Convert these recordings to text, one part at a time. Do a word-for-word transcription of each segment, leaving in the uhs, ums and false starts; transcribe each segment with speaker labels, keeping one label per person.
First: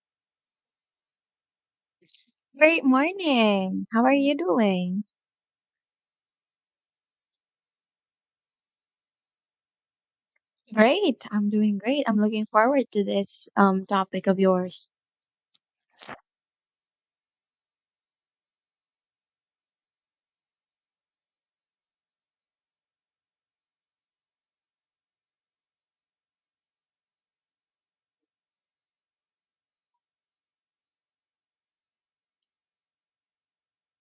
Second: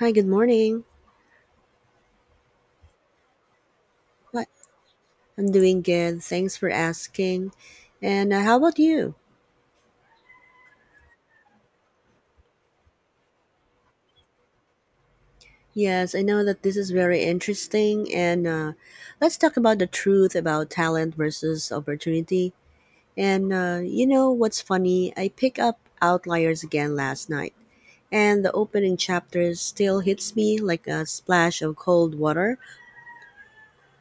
Speaker 1: Hi, good morning.
Speaker 2: Great morning. How are you
Speaker 1: What?
Speaker 2: doing?
Speaker 1: I'm doing good. Thanks for asking. And uh, How about you?
Speaker 2: Great. I'm doing great. I'm looking forward to this um topic of yours.
Speaker 1: Yes, I know that this is very interesting. And uh, Let's talk about the truth about talent versus opportunity. And uh, you know what's funny? I pick up Outliers again last night, and the opening chapter still hits me like a splash of cold water.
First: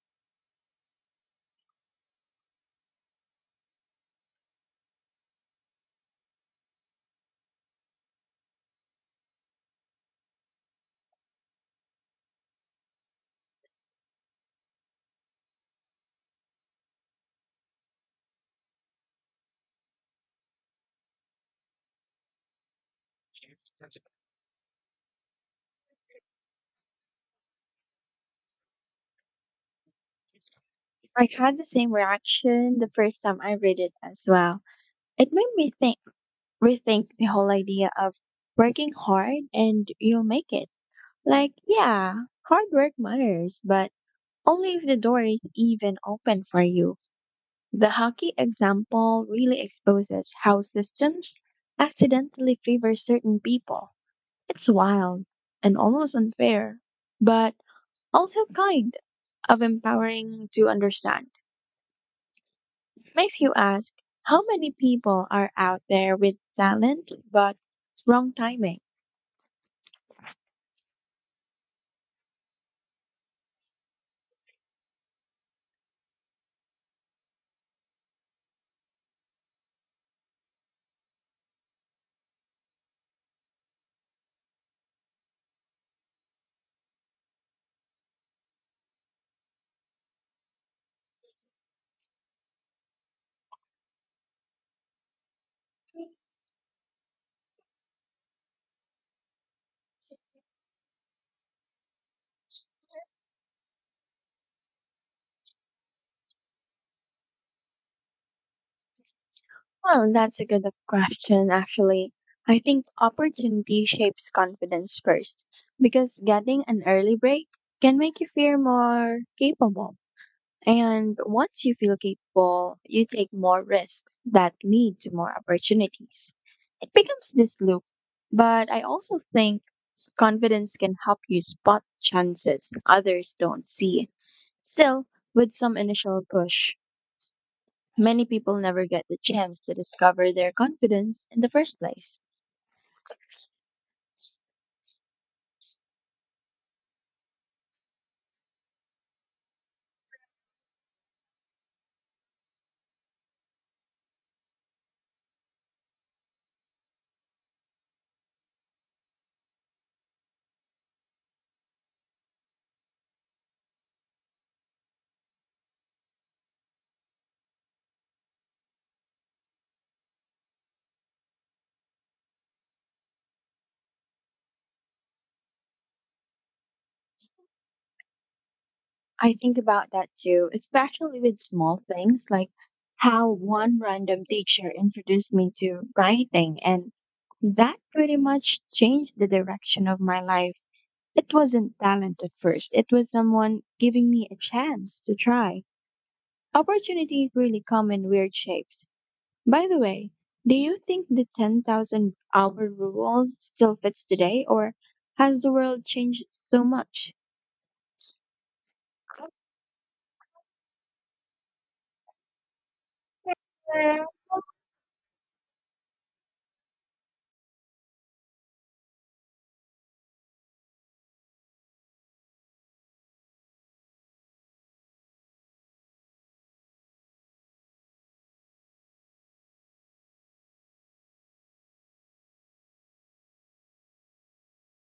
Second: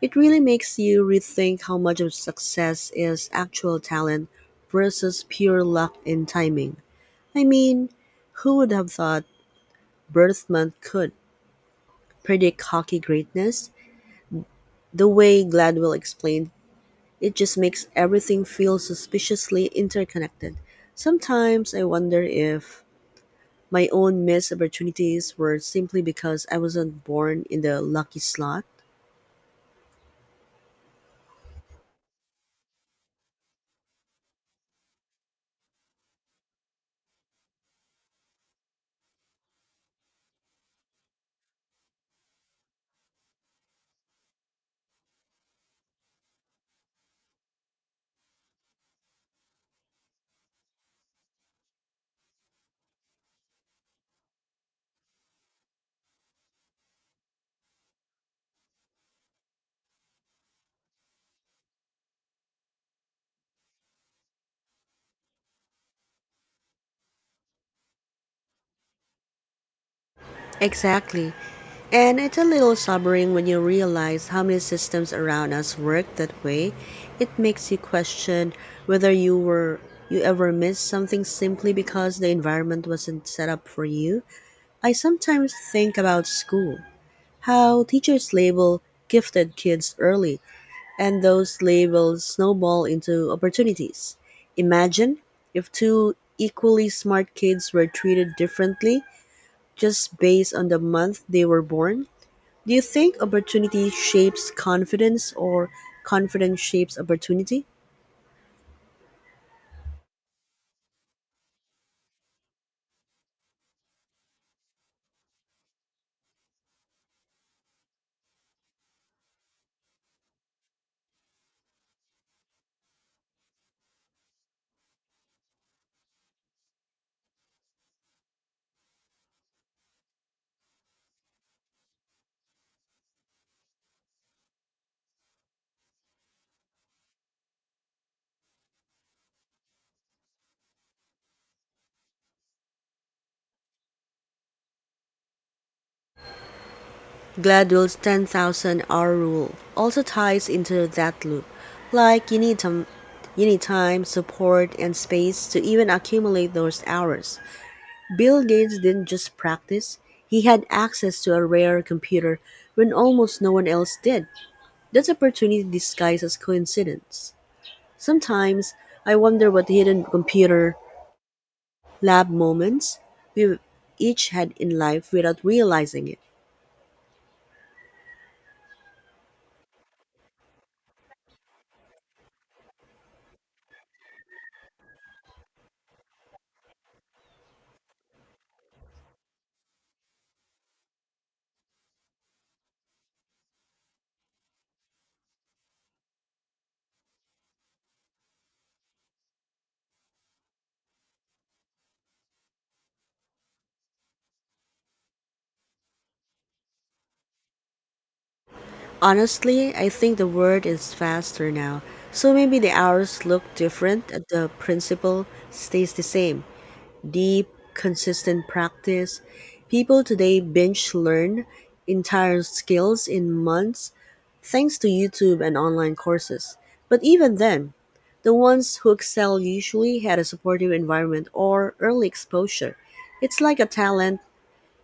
Speaker 1: It really makes you rethink how much of success is actual talent versus pure luck and timing. I mean, who would have thought Bertelsmann could predict hockey greatness? The way Gladwell explained, it just makes everything feel suspiciously interconnected. Sometimes I wonder if my own missed opportunities were simply because I wasn't born in the lucky slot.
Speaker 2: I had the same reaction the first time I read it as well. It made me think rethink the whole idea of working hard and you'll make it. Like, yeah, hard work matters, but only if the door is even open for you. The hockey example really exposes how systems accidentally favor certain people. It's wild and almost unfair, but also kind of empowering to understand. Makes you ask how many people are out there with talent but wrong timing?
Speaker 1: Exactly. And it's a little sobering when you realize how many systems around us work that way. It makes you question whether you were you ever missed something simply because the environment wasn't set up for you. I sometimes think about school, how teachers label gifted kids early, and those labels snowball into opportunities. Imagine if two equally smart kids were treated differently just based on the month they were born? Do you think opportunity shapes confidence or confidence shapes opportunity?
Speaker 2: Well, that's a good question, actually. I think opportunity shapes confidence first because getting an early break can make you feel more capable. And once you feel capable, you take more risks that lead to more opportunities. It becomes this loop. But I also think confidence can help you spot chances others don't see. Still, with some initial push, many people never get the chance to discover their confidence in the first place.
Speaker 1: Gladwell's ten thousand hour rule also ties into that loop. Like, you need, some, you need time, support, and space to even accumulate those hours. Bill Gates didn't just practice, he had access to a rare computer when almost no one else did. That's opportunity disguised as coincidence. Sometimes I wonder what hidden computer lab moments we've each had in life without realizing it.
Speaker 2: I think about that too, especially with small things like how one random teacher introduced me to writing, and that pretty much changed the direction of my life. It wasn't talent at first, it was someone giving me a chance to try. Opportunities really come in weird shapes. By the way, do you think the ten thousand hour rule still fits today, or has the world changed so much?
Speaker 1: Honestly, I think the word is faster now, so maybe the hours look different, but the principle stays the same. Deep, consistent practice. People today binge learn entire skills in months thanks to YouTube and online courses. But even then, the ones who excel usually had a supportive environment or early exposure. It's like a talent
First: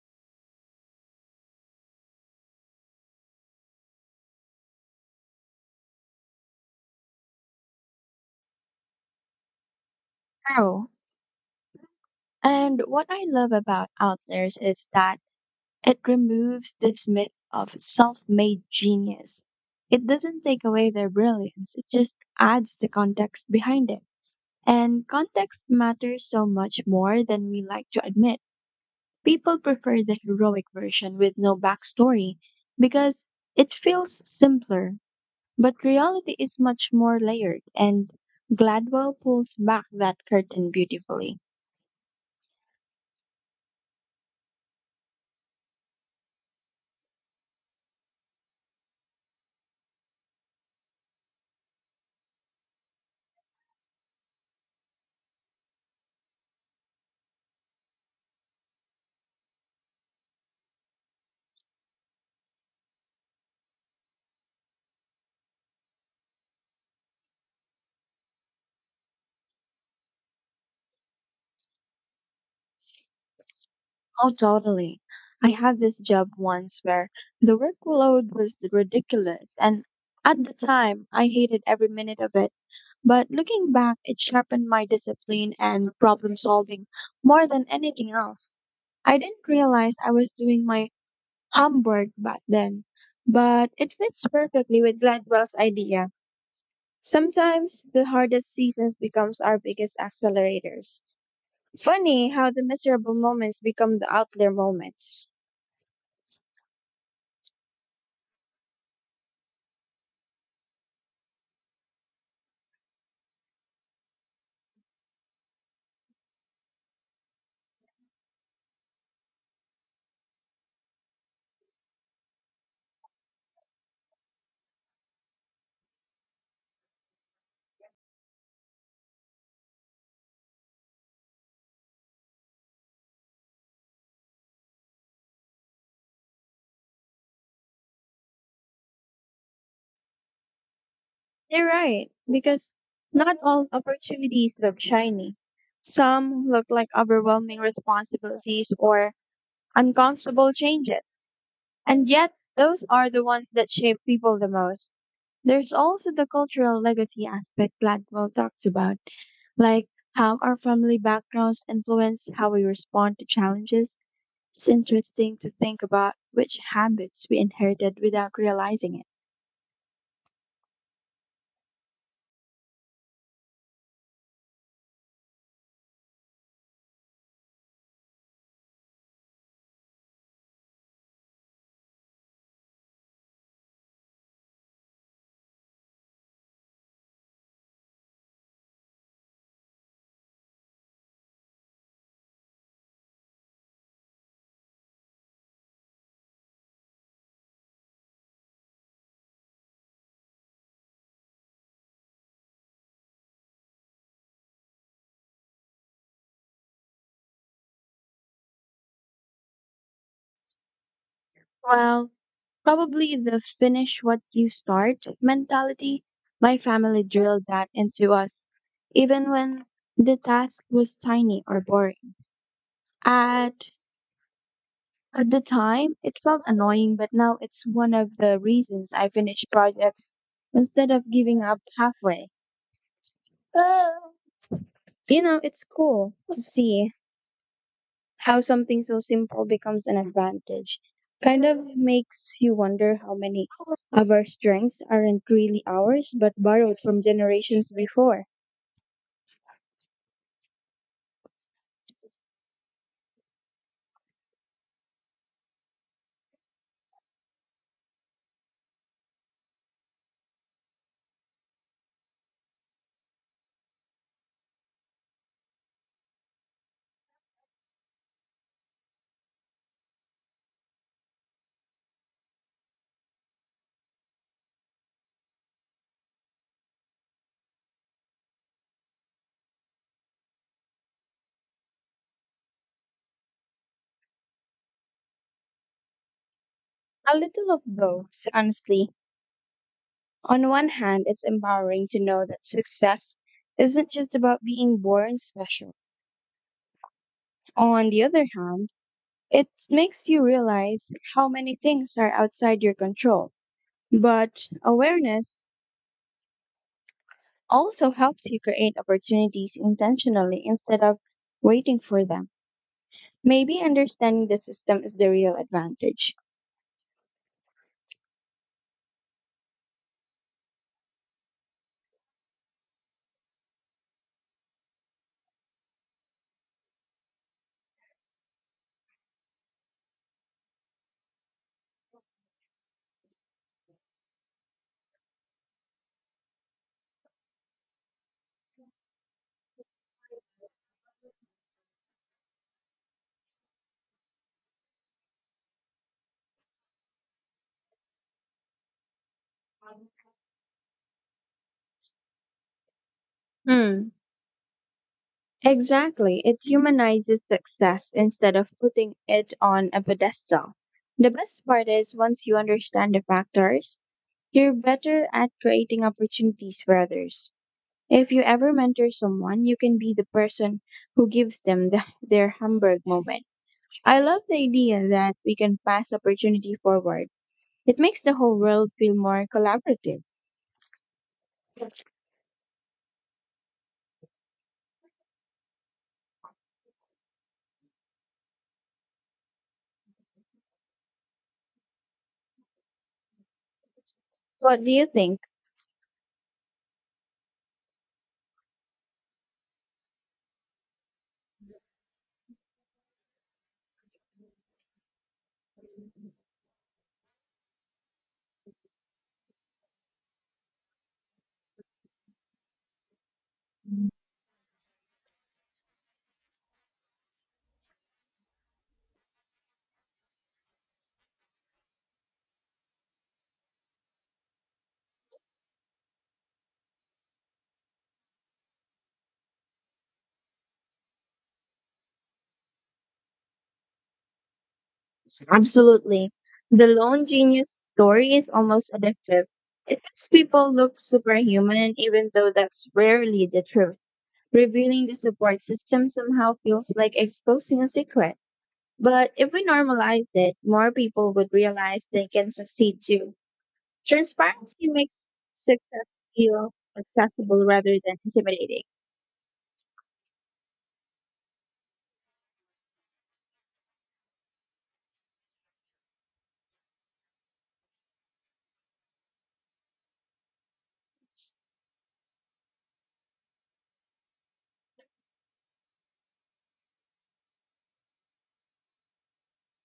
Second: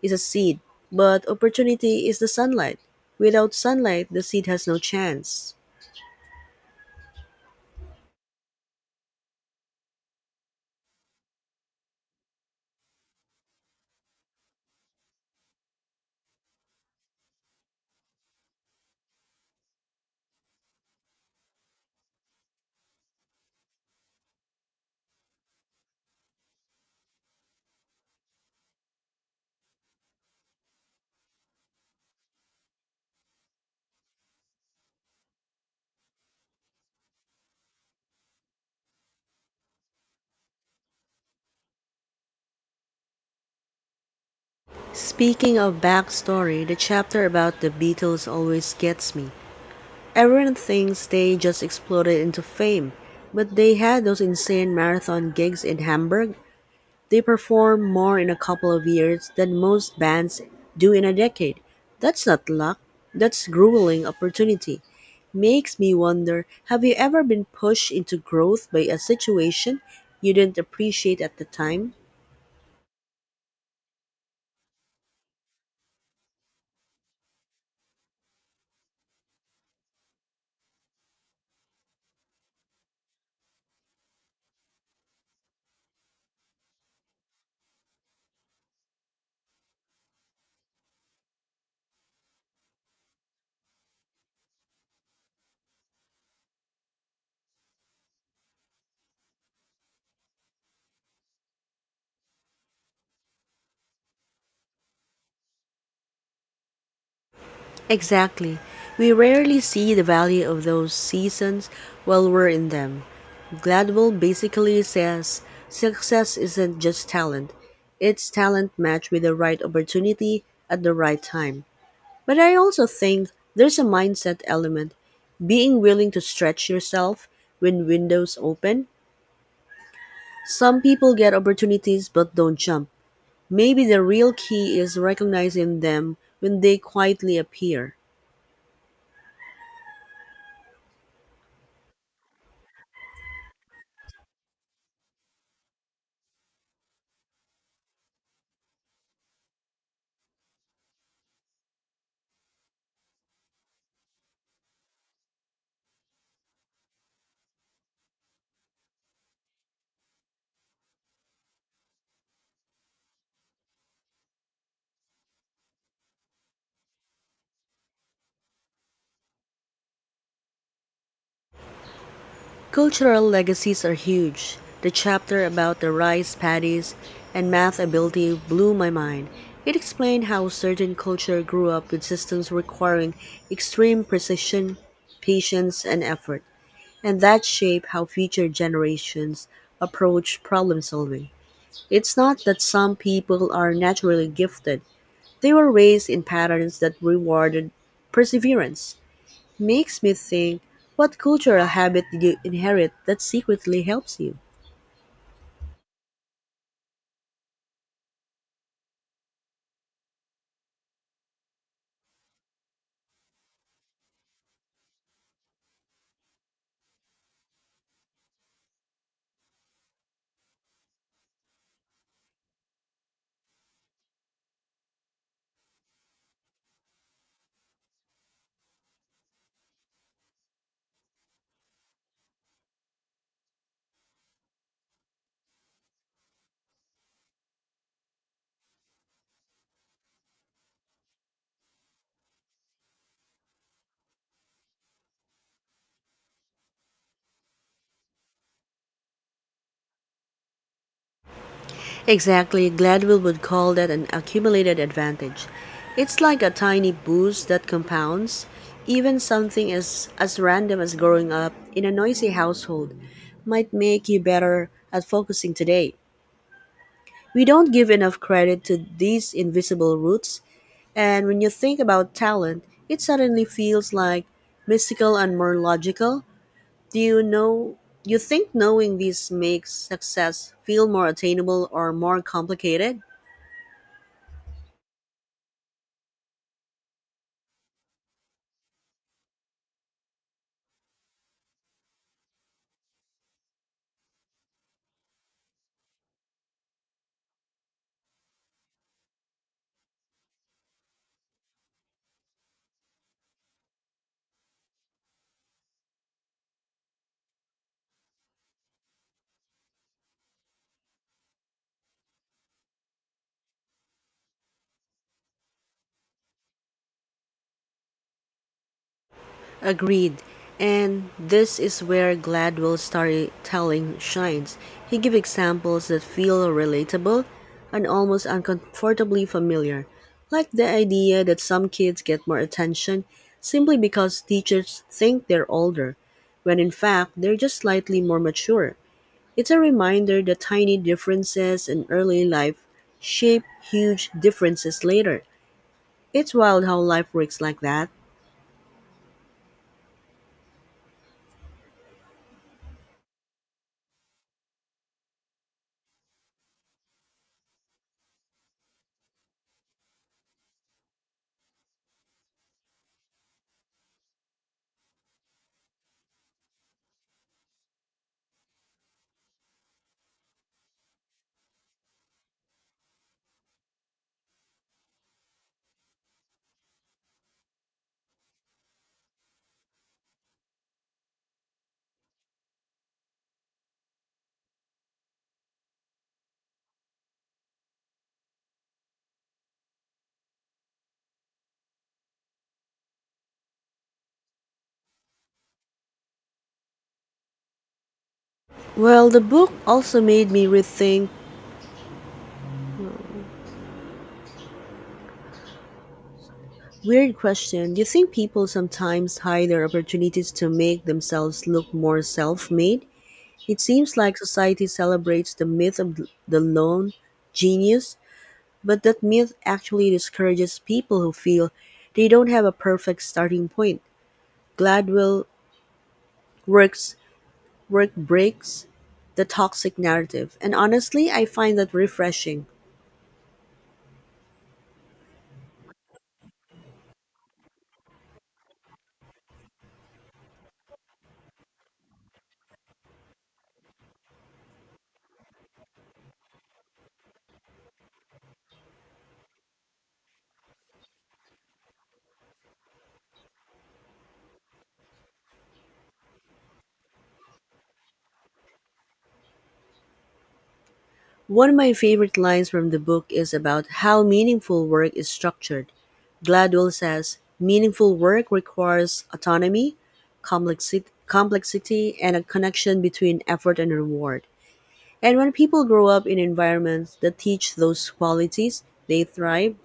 Speaker 1: is a seed, but opportunity is the sunlight. Without sunlight, the seed has no chance.
Speaker 2: Oh. And what I love about Outliers is that it removes this myth of self made genius. It doesn't take away their brilliance, it just adds the context behind it. And context matters so much more than we like to admit. People prefer the heroic version with no backstory because it feels simpler. But reality is much more layered, and Gladwell pulls back that curtain beautifully.
Speaker 1: Speaking of backstory, the chapter about the Beatles always gets me. Everyone thinks they just exploded into fame, but they had those insane marathon gigs in Hamburg. They perform more in a couple of years than most bands do in a decade. That's not luck, that's grueling opportunity. Makes me wonder, have you ever been pushed into growth by a situation you didn't appreciate at the time?
Speaker 2: Oh, totally. I had this job once where the workload was ridiculous, and at the time, I hated every minute of it. But looking back, it sharpened my discipline and problem solving more than anything else. I didn't realize I was doing my homework back then, but it fits perfectly with Gladwell's idea. Sometimes the hardest seasons becomes our biggest accelerators. Funny how the miserable moments become the outlier moments.
Speaker 1: Exactly. We rarely see the value of those seasons while we're in them. Gladwell basically says success isn't just talent, it's talent matched with the right opportunity at the right time. But I also think there's a mindset element, being willing to stretch yourself when windows open. Some people get opportunities but don't jump. Maybe the real key is recognizing them when they quietly appear.
Speaker 2: You're right, because not all opportunities look shiny. Some look like overwhelming responsibilities or uncomfortable changes. And yet, those are the ones that shape people the most. There's also the cultural legacy aspect Gladwell talks about, like how our family backgrounds influence how we respond to challenges. It's interesting to think about which habits we inherited without realizing it.
Speaker 1: Cultural legacies are huge. The chapter about the rice paddies and math ability blew my mind. It explained how certain culture grew up with systems requiring extreme precision, patience, and effort, and that shape how future generations approach problem solving. It's not that some people are naturally gifted, they were raised in patterns that rewarded perseverance. Makes me think, what cultural habit did you inherit that secretly helps you?
Speaker 2: Well, probably the finish what you start mentality. My family drilled that into us, even when the task was tiny or boring. At, at the time, it felt annoying, but now it's one of the reasons I finish projects instead of giving up halfway. You know, it's cool to see how something so simple becomes an advantage, kind of makes you wonder how many of our strengths aren't really ours but borrowed from generations before.
Speaker 1: Exactly, Gladwell would call that an accumulated advantage. It's like a tiny boost that compounds. Even something as, as random as growing up in a noisy household might make you better at focusing today. We don't give enough credit to these invisible roots, and when you think about talent, it suddenly feels like mystical and more logical. Do you know, you think knowing this makes success feel more attainable or more complicated?
Speaker 2: A little of both, honestly. On one hand, it's empowering to know that success isn't just about being born special. On the other hand, it makes you realize how many things are outside your control. But awareness also helps you create opportunities intentionally instead of waiting for them. Maybe understanding the system is the real advantage.
Speaker 1: Agreed. And this is where Gladwell's storytelling shines. He gives examples that feel relatable and almost uncomfortably familiar, like the idea that some kids get more attention simply because teachers think they're older, when in fact they're just slightly more mature. It's a reminder that tiny differences in early life shape huge differences later. It's wild how life works like that.
Speaker 2: Hmm. Exactly. It humanizes success instead of putting it on a pedestal. The best part is once you understand the factors, you're better at creating opportunities for others. If you ever mentor someone, you can be the person who gives them the, their Hamburg moment. I love the idea that we can pass opportunity forward. It makes the whole world feel more collaborative. What do you think?
Speaker 1: Well, the book also made me rethink, weird question. Do you think people sometimes hide their opportunities to make themselves look more self-made? It seems like society celebrates the myth of the lone genius, but that myth actually discourages people who feel they don't have a perfect starting point. Gladwell works work breaks the toxic narrative, and honestly, I find that refreshing.
Speaker 2: Absolutely. The lone genius story is almost addictive. It makes people look superhuman, even though that's rarely the truth. Revealing the support system somehow feels like exposing a secret. But if we normalized it, more people would realize they can succeed too. Transparency makes success feel accessible rather than intimidating.
Speaker 1: One of my favorite lines from the book is about how meaningful work is structured. Gladwell says meaningful work requires autonomy, complexi- complexity, and a connection between effort and reward. And when people grow up in environments that teach those qualities, they thrive.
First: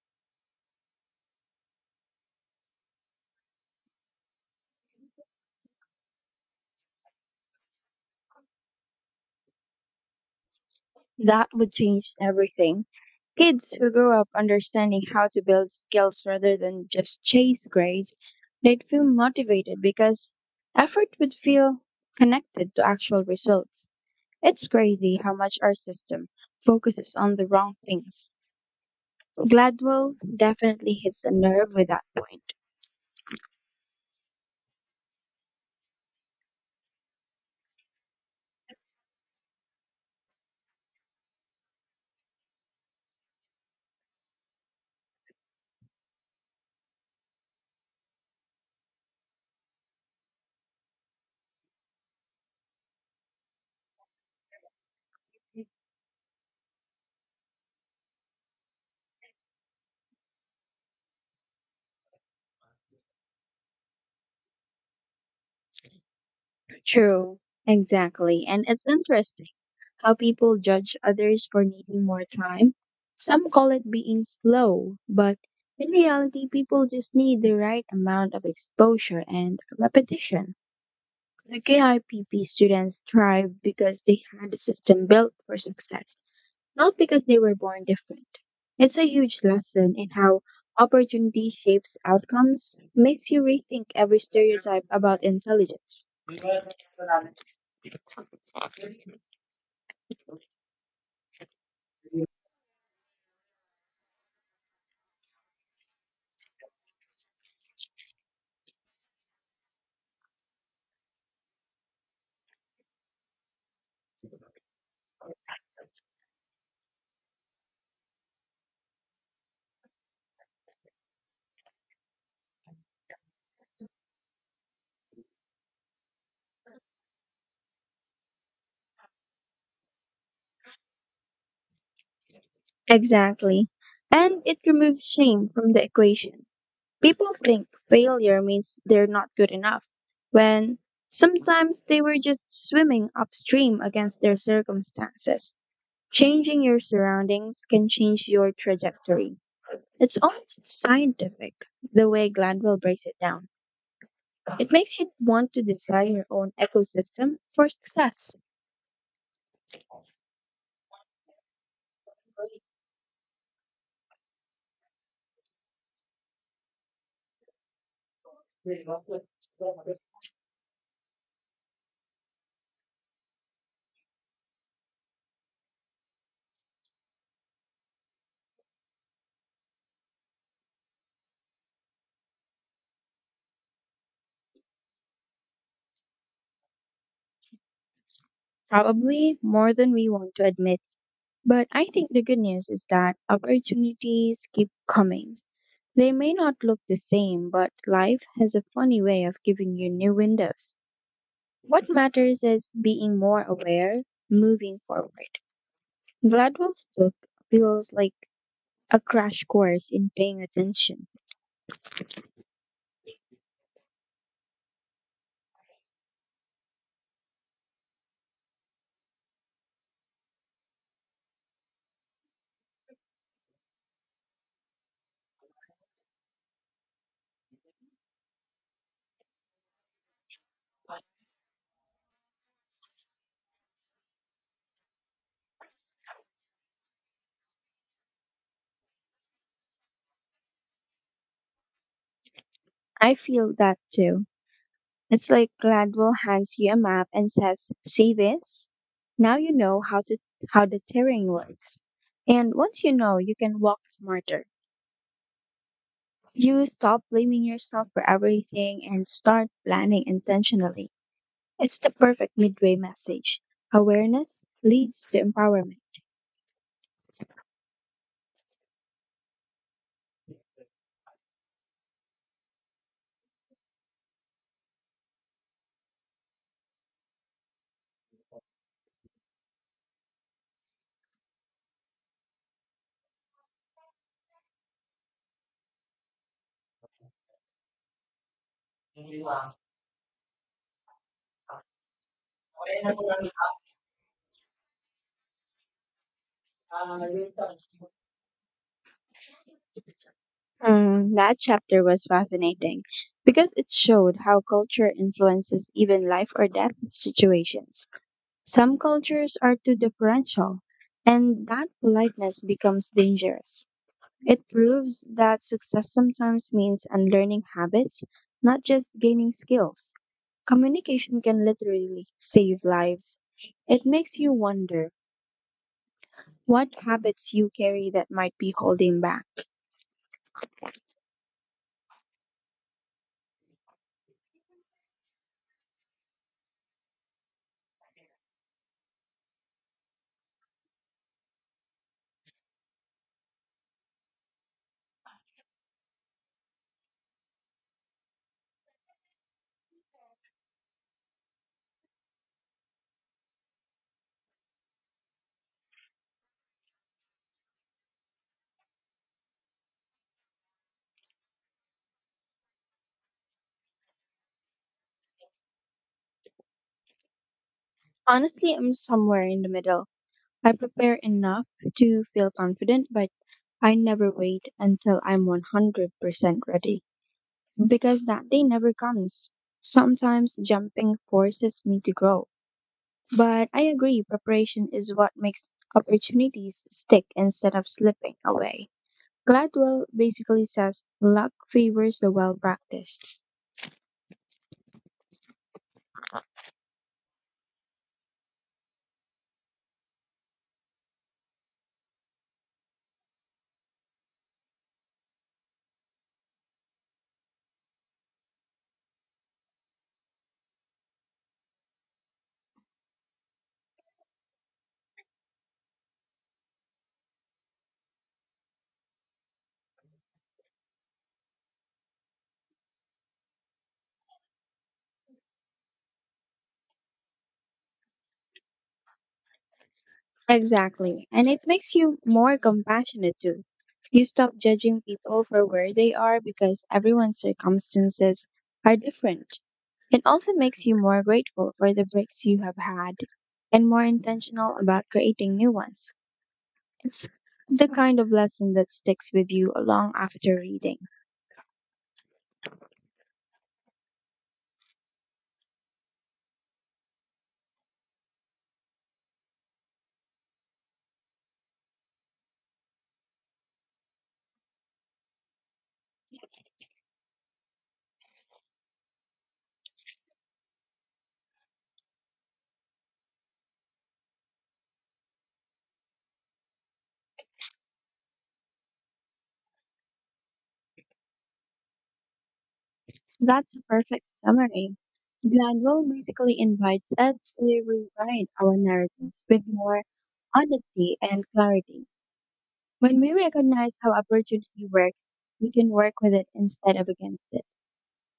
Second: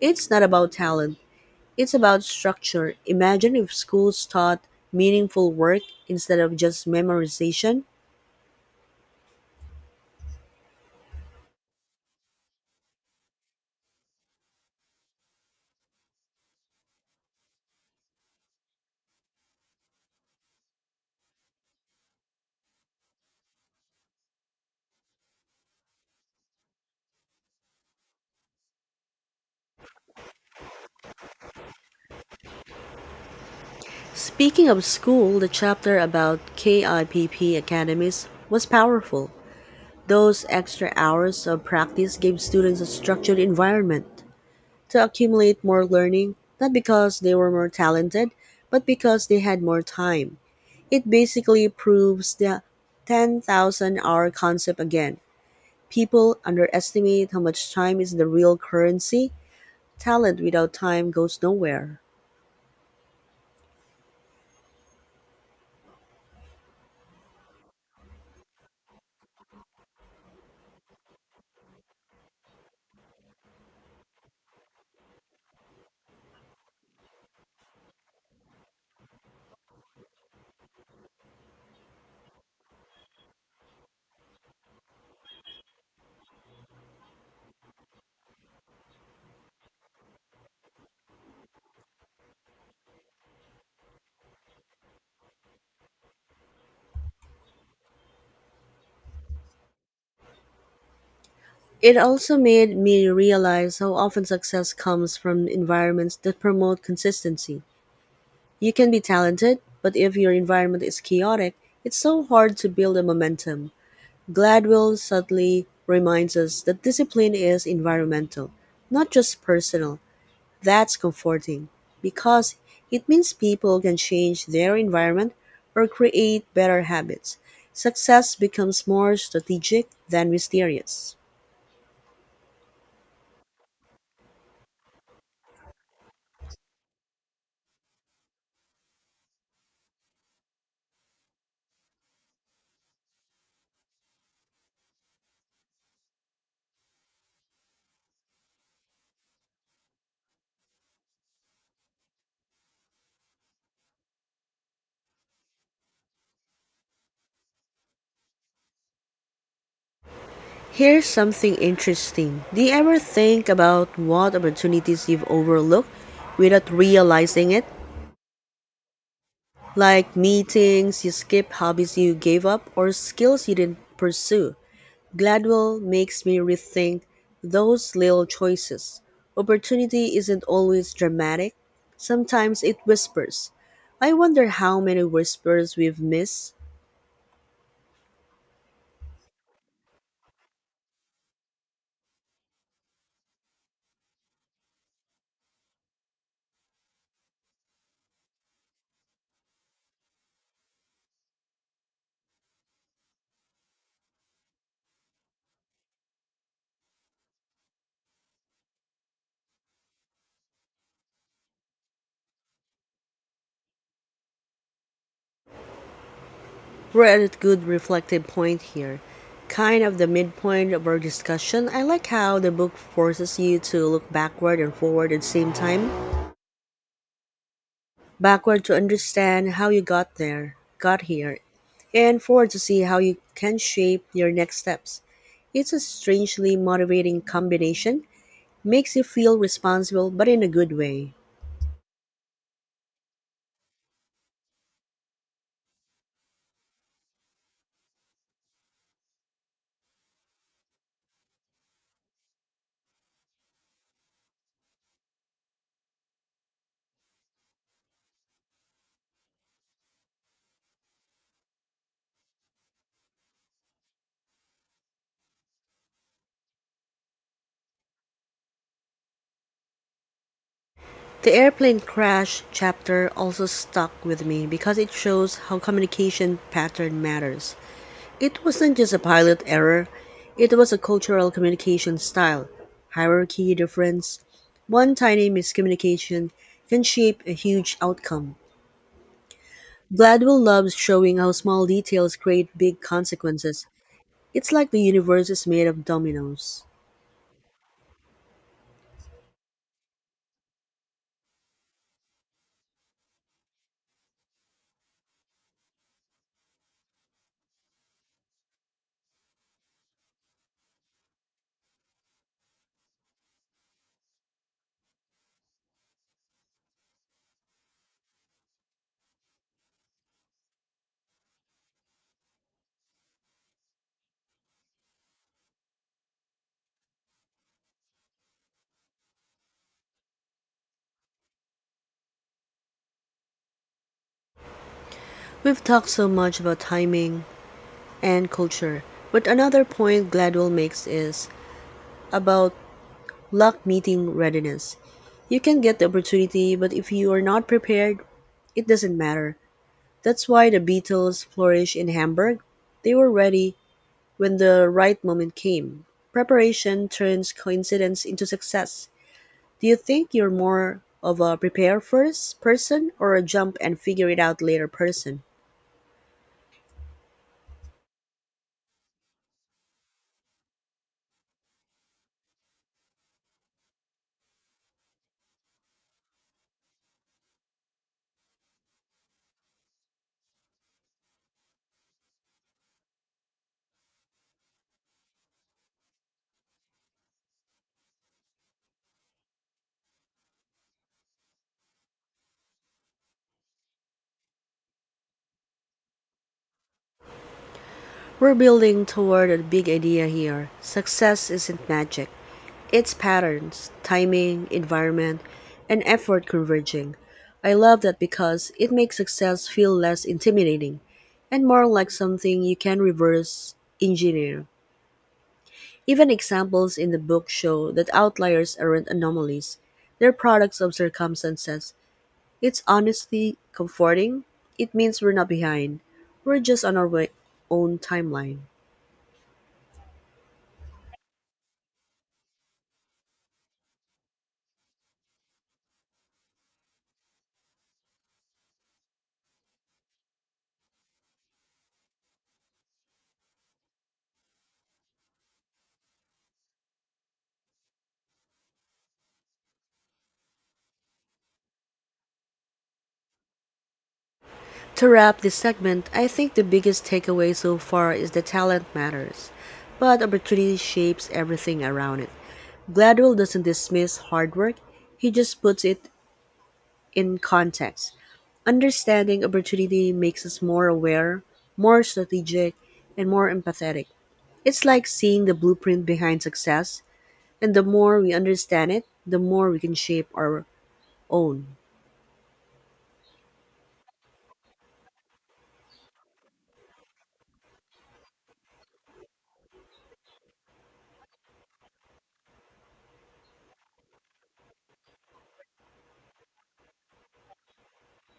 Speaker 1: It's not about talent, it's about structure. Imagine if schools taught meaningful work instead of just memorization.
Speaker 2: That would change everything. Kids who grow up understanding how to build skills rather than just chase grades, they'd feel motivated because effort would feel connected to actual results. It's crazy how much our system focuses on the wrong things. Gladwell definitely hits a nerve with that point.
Speaker 1: Speaking of school, the chapter about KIPP academies was powerful. Those extra hours of practice gave students a structured environment to accumulate more learning, not because they were more talented, but because they had more time. It basically proves the ten thousand hour concept again. People underestimate how much time is the real currency. Talent without time goes nowhere.
Speaker 2: True, exactly. And it's interesting how people judge others for needing more time. Some call it being slow, but in reality, people just need the right amount of exposure and repetition. The KIPP students thrive because they had a system built for success, not because they were born different. It's a huge lesson in how opportunity shapes outcomes, makes you rethink every stereotype about intelligence.
Speaker 1: It also made me realize how often success comes from environments that promote consistency. You can be talented, but if your environment is chaotic, it's so hard to build a momentum. Gladwell subtly reminds us that discipline is environmental, not just personal. That's comforting because it means people can change their environment or create better habits. Success becomes more strategic than mysterious.
Speaker 2: Exactly. And it removes shame from the equation. People think failure means they're not good enough, when sometimes they were just swimming upstream against their circumstances. Changing your surroundings can change your trajectory. It's almost scientific, the way Gladwell breaks it down. It makes you want to design your own ecosystem for success,
Speaker 1: Here's something interesting. Do you ever think about what opportunities you've overlooked without realizing it? Like meetings you skipped, hobbies you gave up, or skills you didn't pursue. Gladwell makes me rethink those little choices. Opportunity isn't always dramatic, sometimes it whispers. I wonder how many whispers we've missed.
Speaker 2: probably more than we want to admit. But I think the good news is that opportunities keep coming. They may not look the same, but life has a funny way of giving you new windows. What matters is being more aware, moving forward. Gladwell's book feels like a crash course in paying attention.
Speaker 1: We're at a good reflective point here, kind of the midpoint of our discussion. I like how the book forces you to look backward and forward at the same time. Backward to understand how you got there, got here, and forward to see how you can shape your next steps. It's a strangely motivating combination, makes you feel responsible but in a good way.
Speaker 2: I feel that too. It's like Gladwell hands you a map and says, "See this? Now you know how to how the terrain works." And once you know, you can walk smarter. You stop blaming yourself for everything and start planning intentionally. It's the perfect midway message. Awareness leads to empowerment.
Speaker 1: The airplane crash chapter also stuck with me because it shows how communication pattern matters. It wasn't just a pilot error, it was a cultural communication style, hierarchy difference. One tiny miscommunication can shape a huge outcome. Gladwell loves showing how small details create big consequences. It's like the universe is made of dominoes.
Speaker 2: Mm, that chapter was fascinating because it showed how culture influences even life or death situations. Some cultures are too deferential, and that politeness becomes dangerous. It proves that success sometimes means unlearning habits, not just gaining skills. Communication can literally save lives. It makes you wonder what habits you carry that might be holding back.
Speaker 1: We've talked so much about timing and culture, but another point Gladwell makes is about luck meeting readiness. You can get the opportunity, but if you are not prepared, it doesn't matter. That's why the Beatles flourished in Hamburg. They were ready when the right moment came. Preparation turns coincidence into success. Do you think you're more of a prepare first person or a jump and figure it out later person?
Speaker 2: Honestly, I'm somewhere in the middle. I prepare enough to feel confident, but I never wait until I'm one hundred percent ready because that day never comes. Sometimes jumping forces me to grow. But I agree, preparation is what makes opportunities stick instead of slipping away. Gladwell basically says luck favors the well practiced.
Speaker 1: We're building toward a big idea here. Success isn't magic. It's patterns, timing, environment, and effort converging. I love that because it makes success feel less intimidating and more like something you can reverse engineer. Even examples in the book show that outliers aren't anomalies, they're products of circumstances. It's honestly comforting. It means we're not behind, we're just on our way- own timeline.
Speaker 2: Exactly. And it makes you more compassionate too. You stop judging people for where they are because everyone's circumstances are different. It also makes you more grateful for the breaks you have had and more intentional about creating new ones. It's the kind of lesson that sticks with you long after reading.
Speaker 1: To wrap this segment, I think the biggest takeaway so far is that talent matters, but opportunity shapes everything around it. Gladwell doesn't dismiss hard work, he just puts it in context. Understanding opportunity makes us more aware, more strategic, and more empathetic. It's like seeing the blueprint behind success, and the more we understand it, the more we can shape our own.
Speaker 2: That's a perfect summary. Glanville basically invites us to rewrite our narratives with more honesty and clarity. When we recognize how opportunity works, we can work with it instead of against it.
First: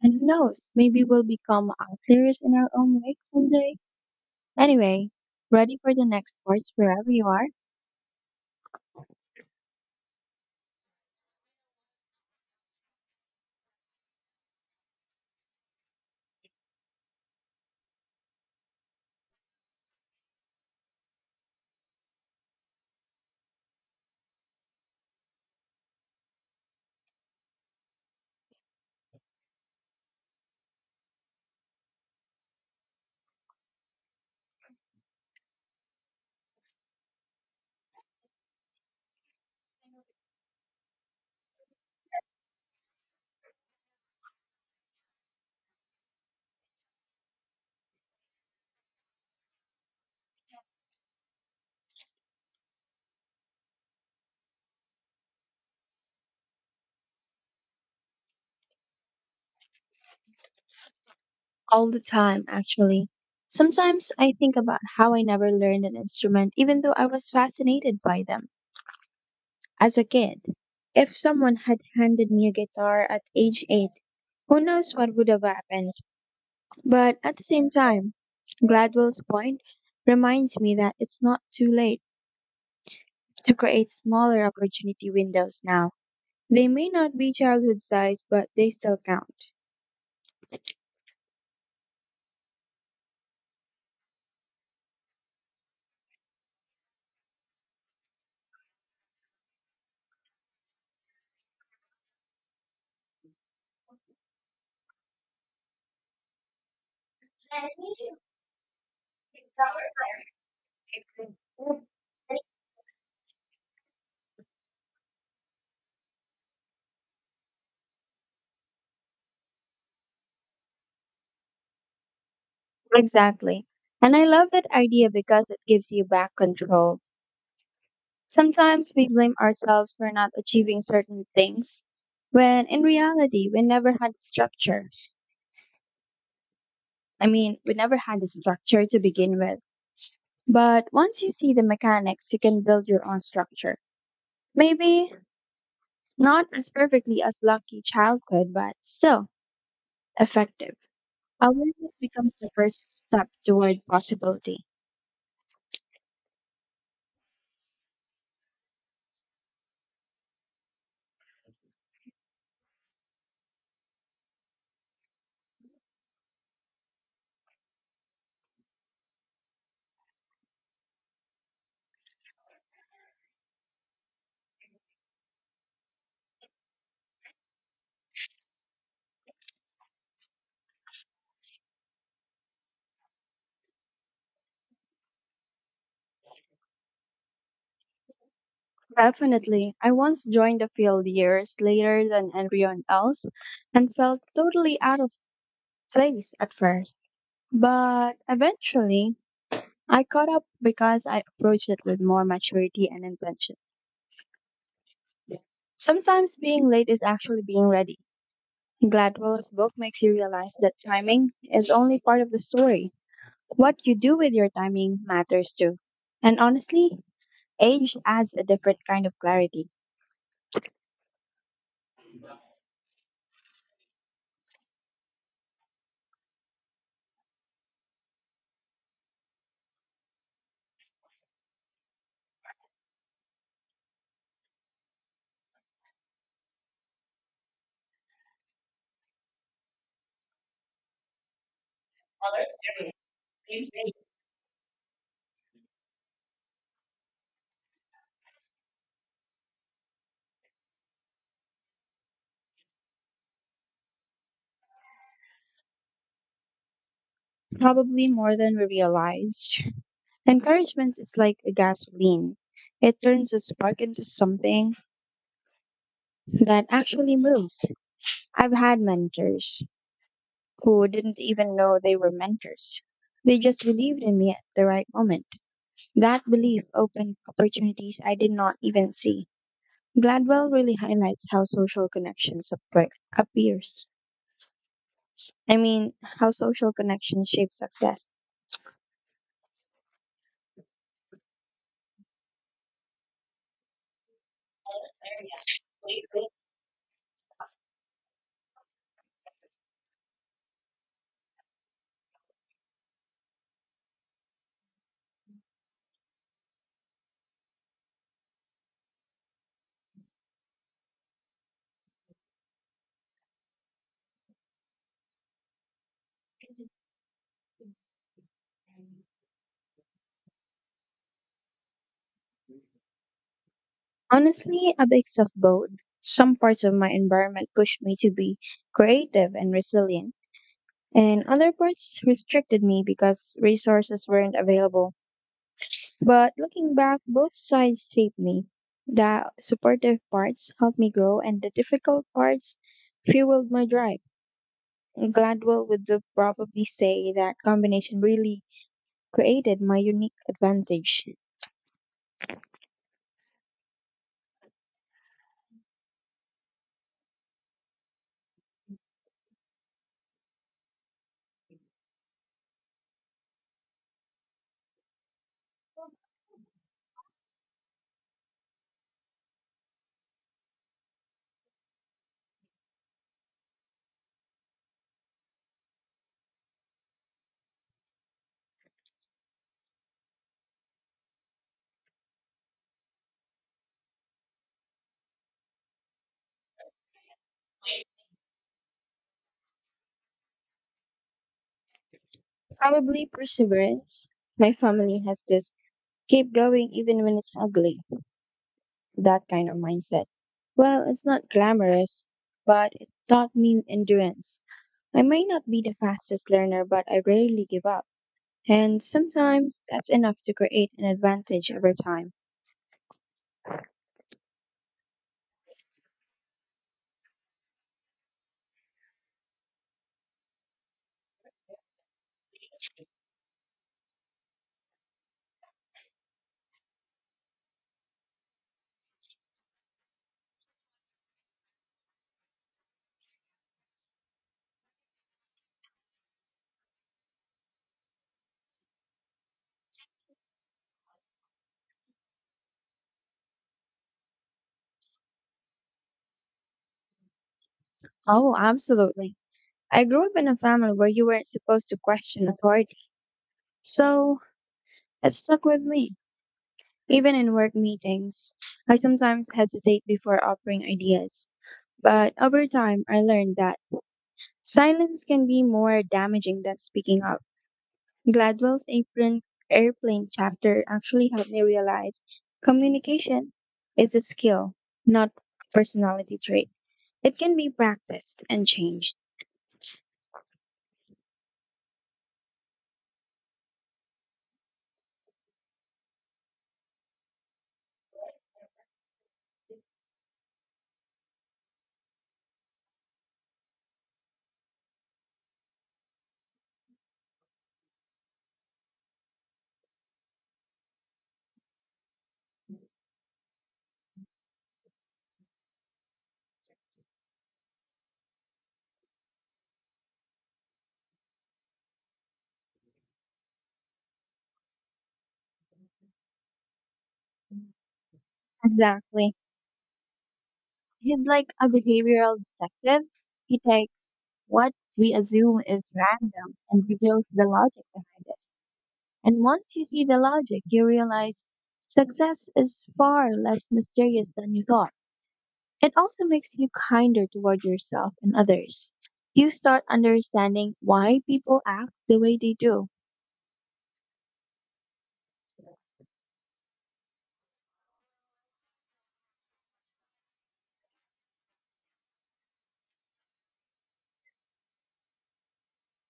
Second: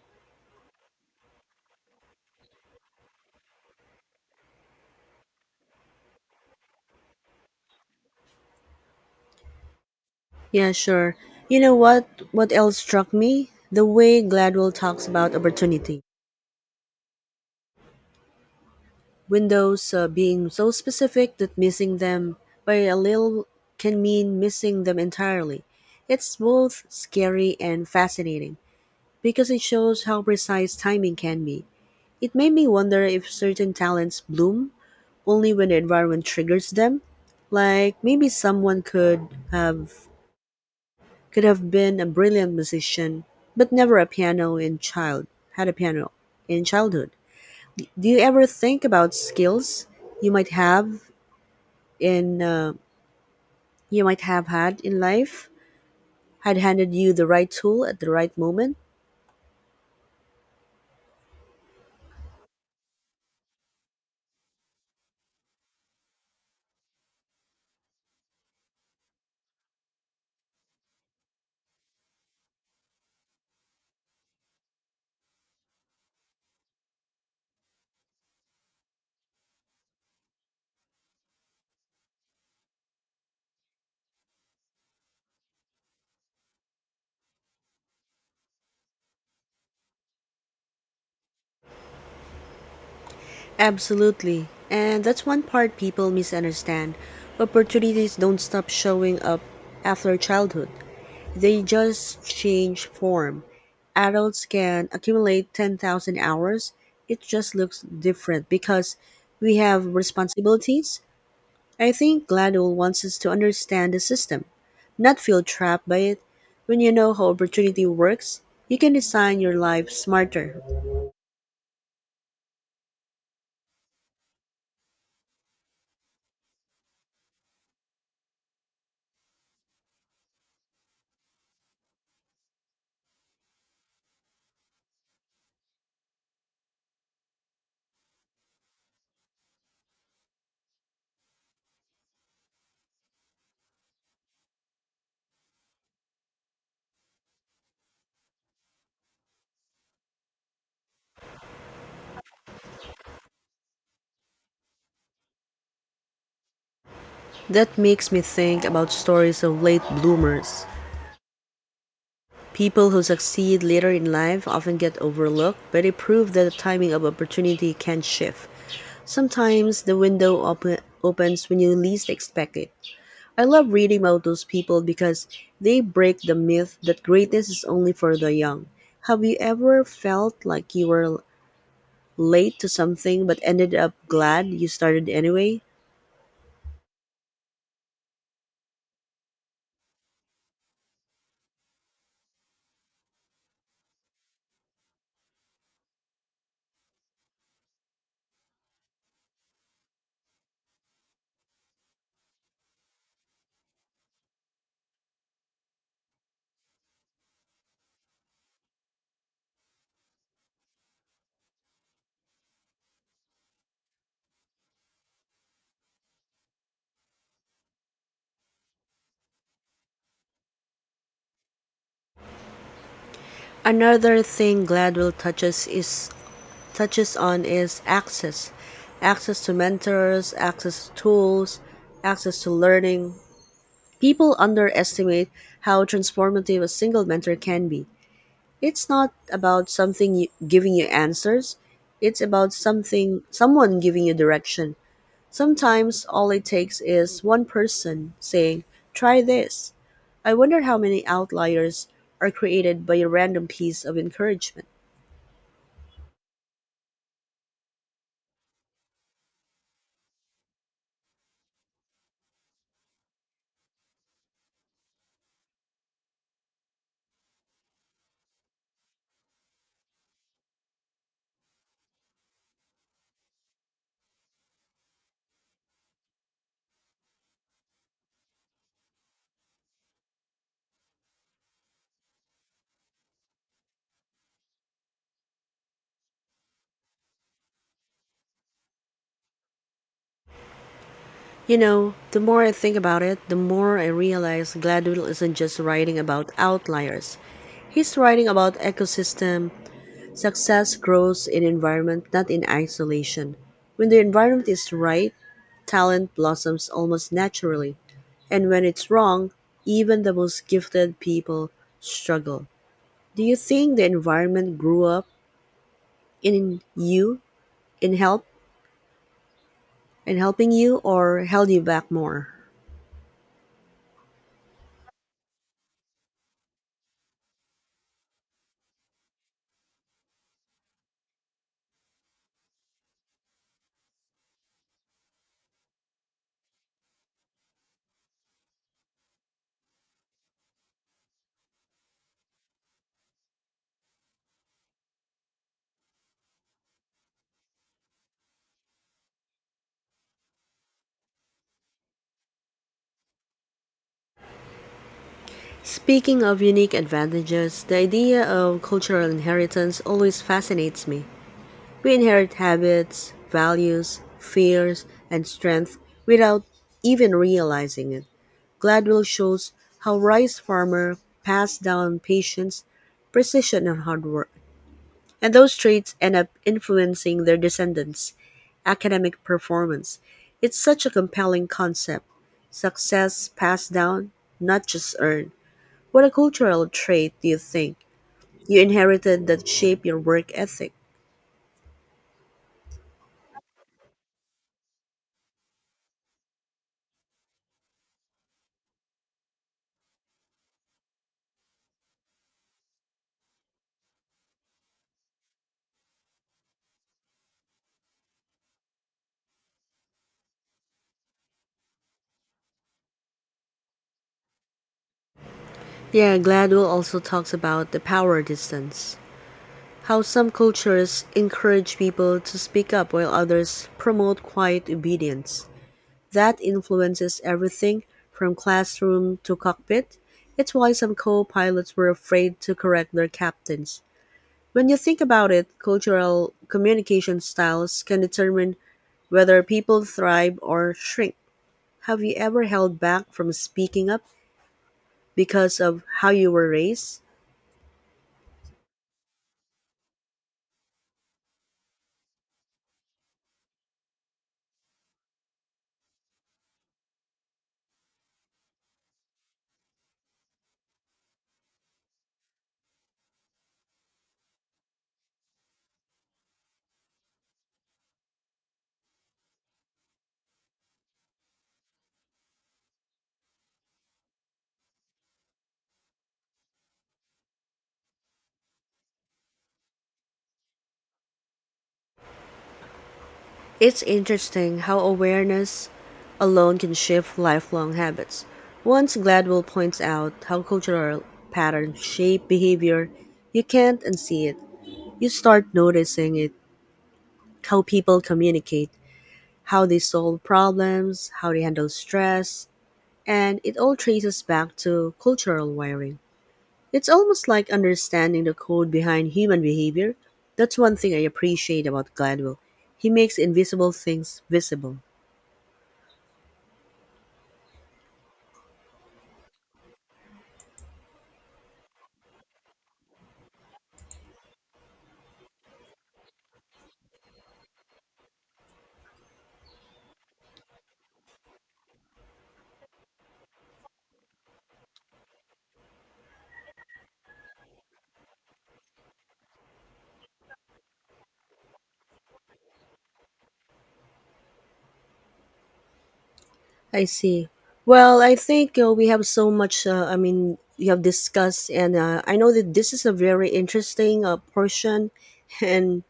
Speaker 2: And who knows, maybe we'll become outliers in our own way someday. Anyway, ready for the next course wherever you are?
Speaker 1: Yeah, sure. You know what? What else struck me? The way Gladwell talks about opportunity windows uh, being so specific that missing them by a little can mean missing them entirely. It's both scary and fascinating because it shows how precise timing can be. It made me wonder if certain talents bloom only when the environment triggers them. Like maybe someone could have could have been a brilliant musician, but never a piano in child had a piano in childhood. Do you ever think about skills you might have in uh, you might have had in life had handed you the right tool at the right moment?
Speaker 2: All the time, actually. Sometimes I think about how I never learned an instrument even though I was fascinated by them. As a kid, if someone had handed me a guitar at age eight, who knows what would have happened. But at the same time, Gladwell's point reminds me that it's not too late to create smaller opportunity windows now. They may not be childhood size, but they still count.
Speaker 1: Absolutely. And that's one part people misunderstand. Opportunities don't stop showing up after childhood, they just change form. Adults can accumulate ten thousand hours, it just looks different because we have responsibilities. I think Gladwell wants us to understand the system, not feel trapped by it. When you know how opportunity works, you can design your life smarter.
Speaker 2: Exactly. And I love that idea because it gives you back control. Sometimes we blame ourselves for not achieving certain things, when in reality, we never had structure. I mean, we never had a structure to begin with. But once you see the mechanics, you can build your own structure. Maybe not as perfectly as Lucky Child could, but still effective. Awareness becomes the first step toward possibility.
Speaker 1: That makes me think about stories of late bloomers. People who succeed later in life often get overlooked, but it proves that the timing of opportunity can shift. Sometimes the window op- opens when you least expect it. I love reading about those people because they break the myth that greatness is only for the young. Have you ever felt like you were late to something but ended up glad you started anyway?
Speaker 2: Definitely. I once joined the field years later than everyone else and felt totally out of place at first. But eventually, I caught up because I approached it with more maturity and intention. Sometimes being late is actually being ready. Gladwell's book makes you realize that timing is only part of the story. What you do with your timing matters too. And honestly, age adds a different kind of clarity,
Speaker 1: Another thing Gladwell touches is touches on is access access to mentors, access to tools, access to learning. People underestimate how transformative a single mentor can be. It's not about something you, giving you answers, it's about something someone giving you direction. Sometimes all it takes is one person saying, "Try this." I wonder how many outliers are created by a random piece of encouragement.
Speaker 2: probably more than we realize. Encouragement is like a gasoline. It turns a spark into something that actually moves. I've had mentors who didn't even know they were mentors. They just believed in me at the right moment. That belief opened opportunities I did not even see. Gladwell really highlights how social connections appre- appears. I mean, how social connections shape success.
Speaker 1: You know, the more I think about it, the more I realize Gladwell isn't just writing about outliers. He's writing about ecosystem. Success grows in environment, not in isolation. When the environment is right, talent blossoms almost naturally. And when it's wrong, even the most gifted people struggle. Do you think the environment grew up in you, in help, in helping you, or held you back more?
Speaker 2: Honestly, a mix of both. Some parts of my environment pushed me to be creative and resilient, and other parts restricted me because resources weren't available. But looking back, both sides shaped me. The supportive parts helped me grow, and the difficult parts fueled my drive. Gladwell would probably say that combination really created my unique advantage.
Speaker 1: Speaking of unique advantages, the idea of cultural inheritance always fascinates me. We inherit habits, values, fears, and strength without even realizing it. Gladwell shows how rice farmer pass down patience, precision, and hard work, and those traits end up influencing their descendants' academic performance. It's such a compelling concept. Success passed down, not just earned. What a cultural trait do you think you inherited that shaped your work ethic?
Speaker 2: Probably perseverance. My family has this keep going even when it's ugly, that kind of mindset. Well, it's not glamorous, but it taught me endurance. I may not be the fastest learner, but I rarely give up. And sometimes that's enough to create an advantage over time.
Speaker 1: Yeah, Gladwell also talks about the power distance. How some cultures encourage people to speak up while others promote quiet obedience. That influences everything from classroom to cockpit. It's why some co pilots were afraid to correct their captains. When you think about it, cultural communication styles can determine whether people thrive or shrink. Have you ever held back from speaking up because of how you were raised?
Speaker 2: Oh, absolutely. I grew up in a family where you weren't supposed to question authority. So it stuck with me, even in work meetings. I sometimes hesitate before offering ideas, but over time I learned that silence can be more damaging than speaking up. Gladwell's apron airplane chapter actually helped me realize communication is a skill, not a personality trait. It can be practiced and changed.
Speaker 1: It's interesting how awareness alone can shift lifelong habits. Once Gladwell points out how cultural patterns shape behavior, you can't unsee it. You start noticing it, how people communicate, how they solve problems, how they handle stress, and it all traces back to cultural wiring. It's almost like understanding the code behind human behavior. That's one thing I appreciate about Gladwell. He makes invisible things visible.
Speaker 2: Exactly. He's like a behavioral detective. He takes what we assume is random and reveals the logic behind it. And once you see the logic, you realize success is far less mysterious than you thought. It also makes you kinder toward yourself and others. You start understanding why people act the way they do.
Speaker 1: I see. Well, I think uh, we have so much, uh, I mean, you have discussed, and uh, I know that this is a very interesting uh, portion, and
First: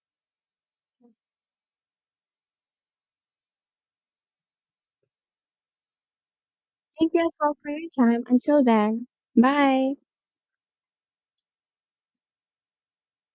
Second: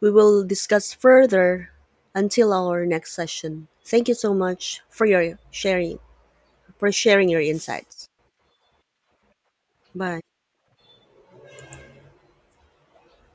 Speaker 1: we will discuss further until our next session. Thank you so much for your sharing, for
Speaker 2: Thank you
Speaker 1: sharing
Speaker 2: as
Speaker 1: your
Speaker 2: well for your
Speaker 1: insights.
Speaker 2: time. Until then, bye.
Speaker 1: Bye.